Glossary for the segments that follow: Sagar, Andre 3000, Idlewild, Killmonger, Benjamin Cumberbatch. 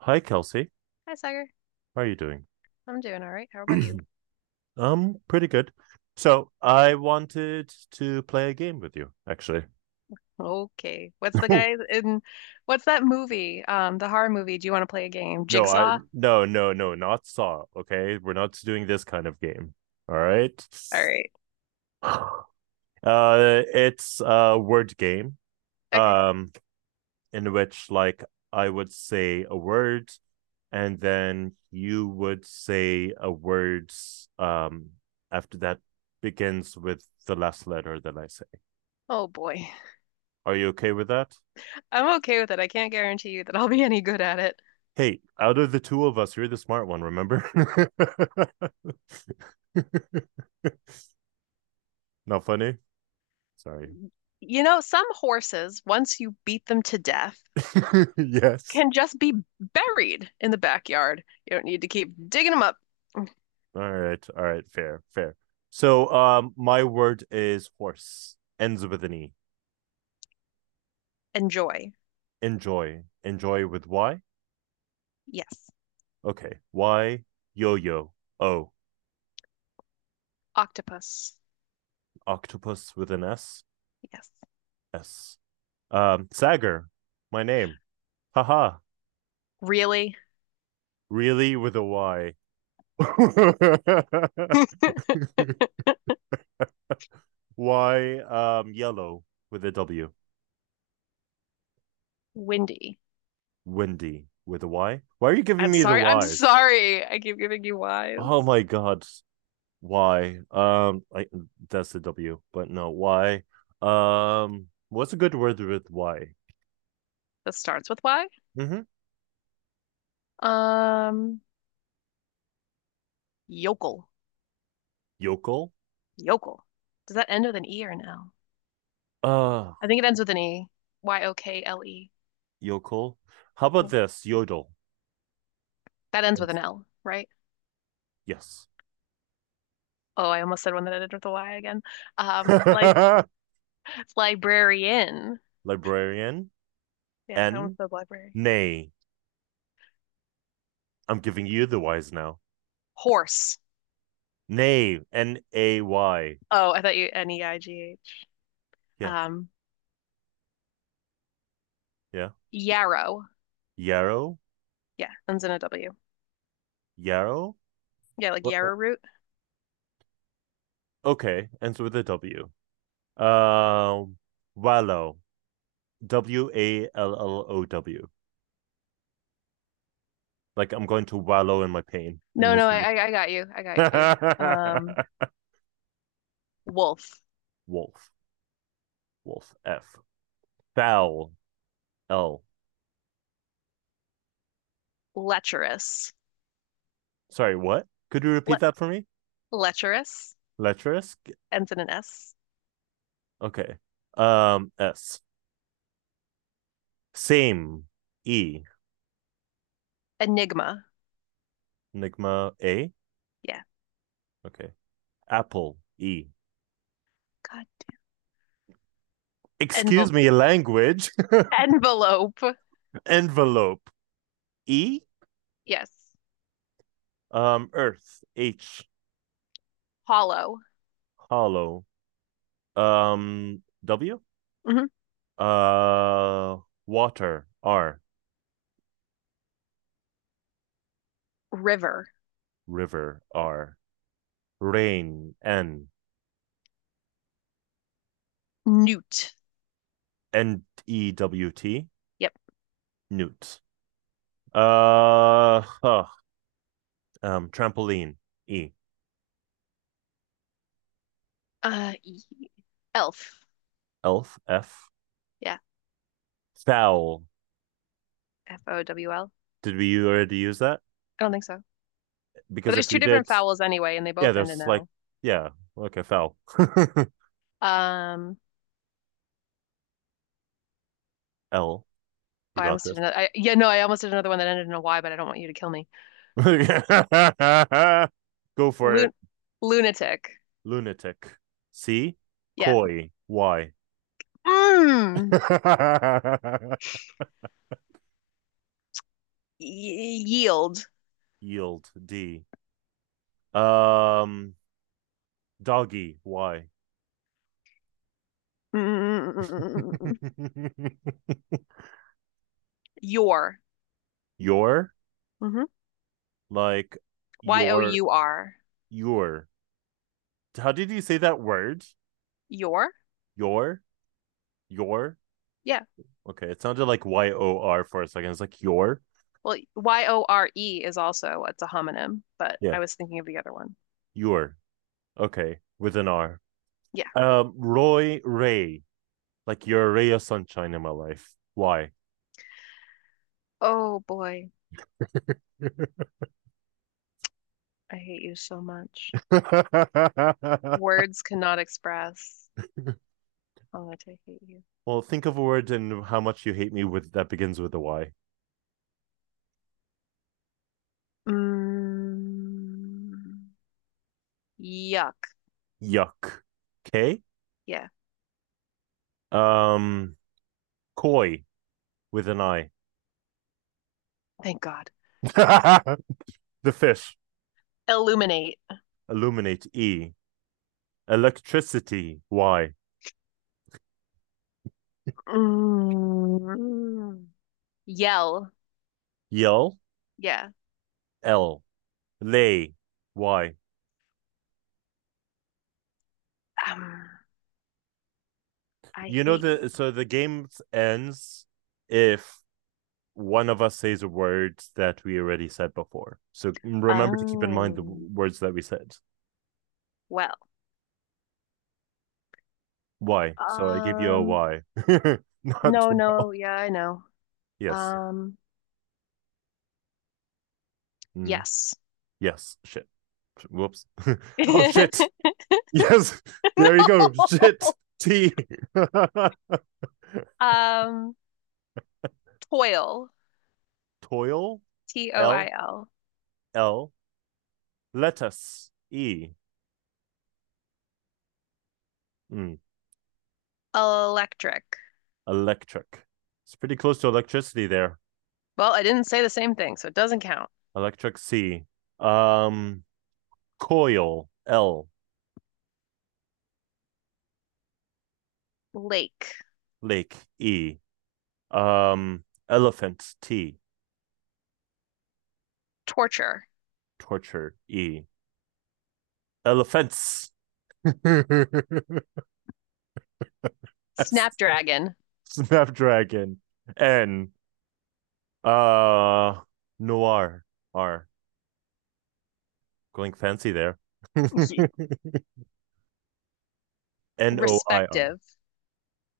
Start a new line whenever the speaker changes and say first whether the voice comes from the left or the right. right: Hi, Kelsey.
left: Hi, Sagar.
right: How are you doing?
left: I'm doing all right. How about you?
right: Pretty good. So I wanted to play a game with you, actually.
left: Okay. What's the guy in what's that movie? The horror movie. Do you want to play a game?
right: No, I
left: Jigsaw?
right: no, no, no, not Saw. Okay, we're not doing this kind of game. All right.
left: All right.
right: It's a word game.
left: Okay.
right: Um, in which like I would say a word, and then you would say a word. Um, after that begins with the last letter that I say.
left: Oh boy.
right: Are you okay with that?
left: I'm okay with it. I can't guarantee you that I'll be any good at it.
right: Hey, out of the two of us, you're the smart one, remember? Not funny? Sorry.
left: You know, some horses, once you beat them to death,
right: Yes.
left: can just be buried in the backyard. You don't need to keep digging them up.
right: All right. All right. Fair. Fair. So my word is horse. Ends with an E.
left: Enjoy.
right: Enjoy. Enjoy with Y.
left: Yes.
right: Okay. Y yo yo. O.
left: Octopus.
right: Octopus with an S.
left: Yes.
right: S. Sagar. My name. Haha.
left: Really?
right: Really with a Y. Why yellow with a W?
left: Windy.
right: Windy with a Y? Why are you giving
left: I'm
right: me the
left: sorry. I'm
right: Y's?
left: sorry. I keep giving you
right: Oh
left: whys.
right: my god. Why? I that's the W, but no, why? What's a good word with Y?
left: That starts with Y.
right: Mm-hmm.
left: Um, Yokel.
right: Yokel?
left: Yokel. Does that end with an E or an L?
right: Uh
left: I think it ends with an E. Yokle.
right: yokel. How about
left: Yeah.
right: this? Yodel.
left: That ends with an L, right?
right: Yes.
left: Oh, I almost said one that ended with a Y again. Um, lib Librarian.
right: Librarian.
left: Yeah, I
right: N.
left: almost said library.
right: Nay. I'm giving you the Y's now.
left: Horse.
right: Nay. N A Y.
left: Oh, I thought you Neigh.
right: Yeah,
left: Um,
right: yeah.
left: Yarrow.
right: Yarrow,
left: Yeah, ends in a W.
right: Yarrow.
left: Yeah, like
right: Wha- o-
left: yarrow root.
right: Okay, ends with a W. Um, wallow, W A L L O W. Like I'm going to wallow in my pain and
left: No, no, I,
right: misery.
left: I I got you. I got you. Um, Wolf.
right: Wolf, wolf, F. Foul, L.
left: Lecherous.
right: Sorry, what? Could you
left: Le
right: repeat that for me?
left: Lecherous.
right: Lecherous.
left: Ends in an S.
right: Okay. S. Same, E.
left: Enigma.
right: Enigma, A.
left: Yeah.
right: Okay. Apple, E.
left: God.
right: Excuse
left: Envel-
right: me, language.
left: Envelope.
right: Envelope. E,
left: Yes.
right: Earth, H,
left: Hollow.
right: hollow, W,
left: hmm
right: uh water, R,
left: River.
right: river, R, rain, N
left: Newt.
right: N E W T
left: Yep.
right: newt, uh huh, trampoline, E,
left: Uh, e- Elf.
right: elf, F,
left: Yeah.
right: foul.
left: Fowl.
right: Did we already use that,
left: I don't think so. But
right: because
left: there's
right: if
left: two
right: we did?
left: different vowels anyway, and they
right: Yeah
left: both end in
right: there's like
left: L.
right: yeah Okay, foul.
left: Um,
right: L. You
left: oh, I
right: got
left: almost did
right: this.
left: another. Yeah, no, I almost did another one that ended in a Y, but I don't want you to kill me.
right: Go for
left: Lun.
right: it.
left: Lunatic.
right: Lunatic. C.
left: Yeah.
right: Coy. Y.
left: Mm. Yield.
right: Yield. D. Um, doggy. Y.
left: Mm. Your.
right: Your.
left: hmm
right: Like
left: Y O
right: your.
left: U R.
right: Your. How did you say that word?
left: Your?
right: Your. Your.
left: Yeah.
right: Okay, it sounded like YOR for a second. It's like your.
left: Well, Yore is also it's a homonym, but
right: Yeah,
left: I was thinking of the other one.
right: your. Okay, with an R.
left: Yeah.
right: Roy Ray. Like you're a ray of sunshine in my life. Why?
left: Oh boy, I hate you so much. Words cannot express how much I hate you.
right: Well, think of a word and how much you hate me with that begins with a Y.
left: Mm, yuck.
right: Yuck. Okay.
left: Yeah.
right: Um, koi with an I.
left: Thank God.
right: The fish.
left: Illuminate.
right: Illuminate, E. Electricity, Y.
left: Mm, yell.
right: Yell,
left: Yeah.
right: L. Lay, Y.
left: Um, I
right: You know
left: hate you.
right: the game ends if one of us says a word that we already said before. So remember to keep in mind the
left: Um,
right: words that we said.
left: well.
right: Why? So I gave you a
left: Um,
right: why. Not
left: no, no.
right: well.
left: Yeah, I know.
right: Yes.
left: Um,
right: Mm,
left: yes.
right: yes. Shit. Whoops. Oh shit. Yes. There you go. Shit.
left: No.
right: T.
left: Um, Toil.
right: Toil. L.
left: Toil.
right: L. Lettuce. E. Mm,
left: Electric.
right: electric. It's pretty close to electricity there.
left: Well, I didn't say the same thing, so it doesn't count.
right: Electric, C. Um. Coil. L.
left: Lake.
right: Lake. E. Elephant. T.
left: Torture.
right: Torture. E. Elephants. S.
left: Snapdragon.
right: Snapdragon. N. Uh, noir. R. Going fancy there. NOIR.
left: Respective.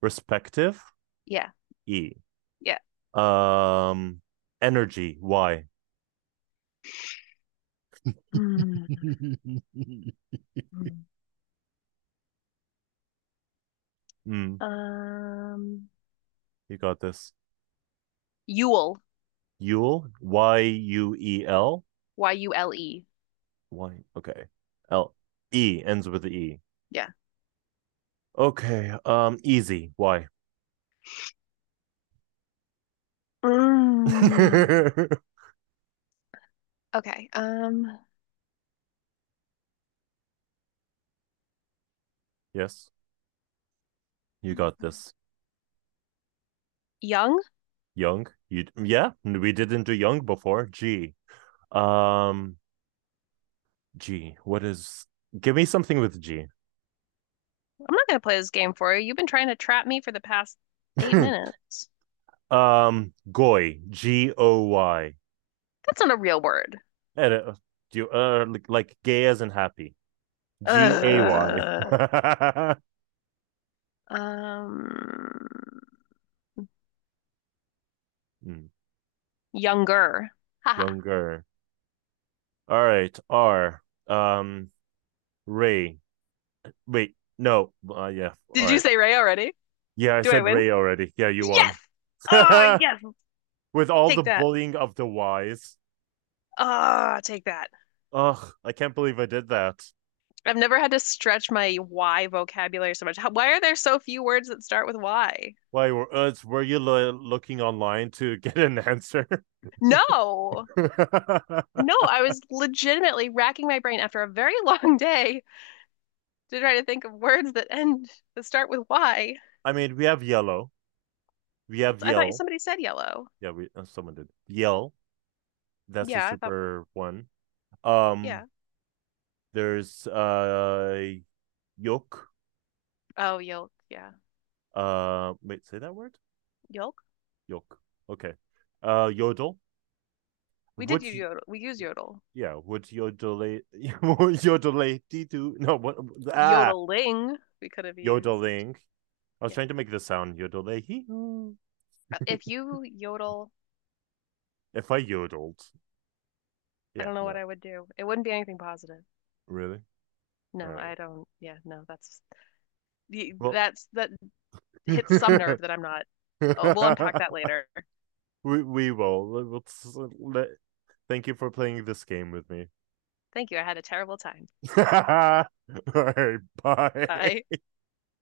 right: Respective.
left: Yeah.
right: E.
left: Yeah.
right: Um, energy. Y.
left: Mm.
right: Mm,
left: Um,
right: you got this.
left: Yule.
right: Yule. YUEL.
left: Yule.
right: Y. Okay. L. E ends with the E.
left: Yeah.
right: Okay. Easy. Y.
left: Mm. Okay.
right: Yes, you got this.
left: Young.
right: Young. You yeah. We didn't do young before. G. Um, G. What is? Give me something with G.
left: I'm not going to play this game for you. You've been trying to trap me for the past eight minutes.
right: Goy. G O Y.
left: That's not a real word.
right: And, do you like gay as in happy? GAY.
left: Ugh. Um, Younger. Haha.
right: Younger. All right. R. Um. Ray. Wait. No. Yeah. All
left: Did you
right: right.
left: say Ray already?
right: Yeah, I
left: Do I
right: said
left: win?
right: Ray already. Yeah, you won.
left: Yes. Oh, yes.
right: With all the
left: Take that.
right: bullying of the Y's.
left: Oh, take that.
right: Ugh, I can't believe I did that.
left: I've never had to stretch my Y vocabulary so much. Why are there so few words that start with Y?
right: Why were you looking online to get an answer?
left: No. No, I was legitimately racking my brain after a very long day to try to think of words that end that start with Y.
right: I mean, we have yellow. We have
left: It's, I thought
right: yell.
left: somebody said yellow.
right: Yeah, we someone did yell. That's a
left: Yeah, I thought
right: super one. Um,
left: yeah.
right: there's yoke.
left: Oh, yolk. Yeah,
right: Wait, say that word.
left: yolk.
right: Yoke. Okay. Yodel.
left: We did
right: Would
left: use yodel. We use yodel.
right: yeah? Would yodel yodel to no what ah
left: Yodeling. We could have used.
right: yodeling. I was
left: Yeah.
right: trying to make the sound yodel
left: If you yodel,
right: if I yodeled.
left: I
right: Yeah,
left: don't know what
right: no,
left: I would do. It wouldn't be anything positive.
right: really. All
left: No,
right: right.
left: I don't. Yeah, no. That's that hits
right: Well,
left: some nerve that I'm not. Oh, we'll unpack that later.
right: we will. let- Thank you for playing this game with me.
left: Thank you. I had a terrible time.
right: All right,
left: Bye.
right: bye.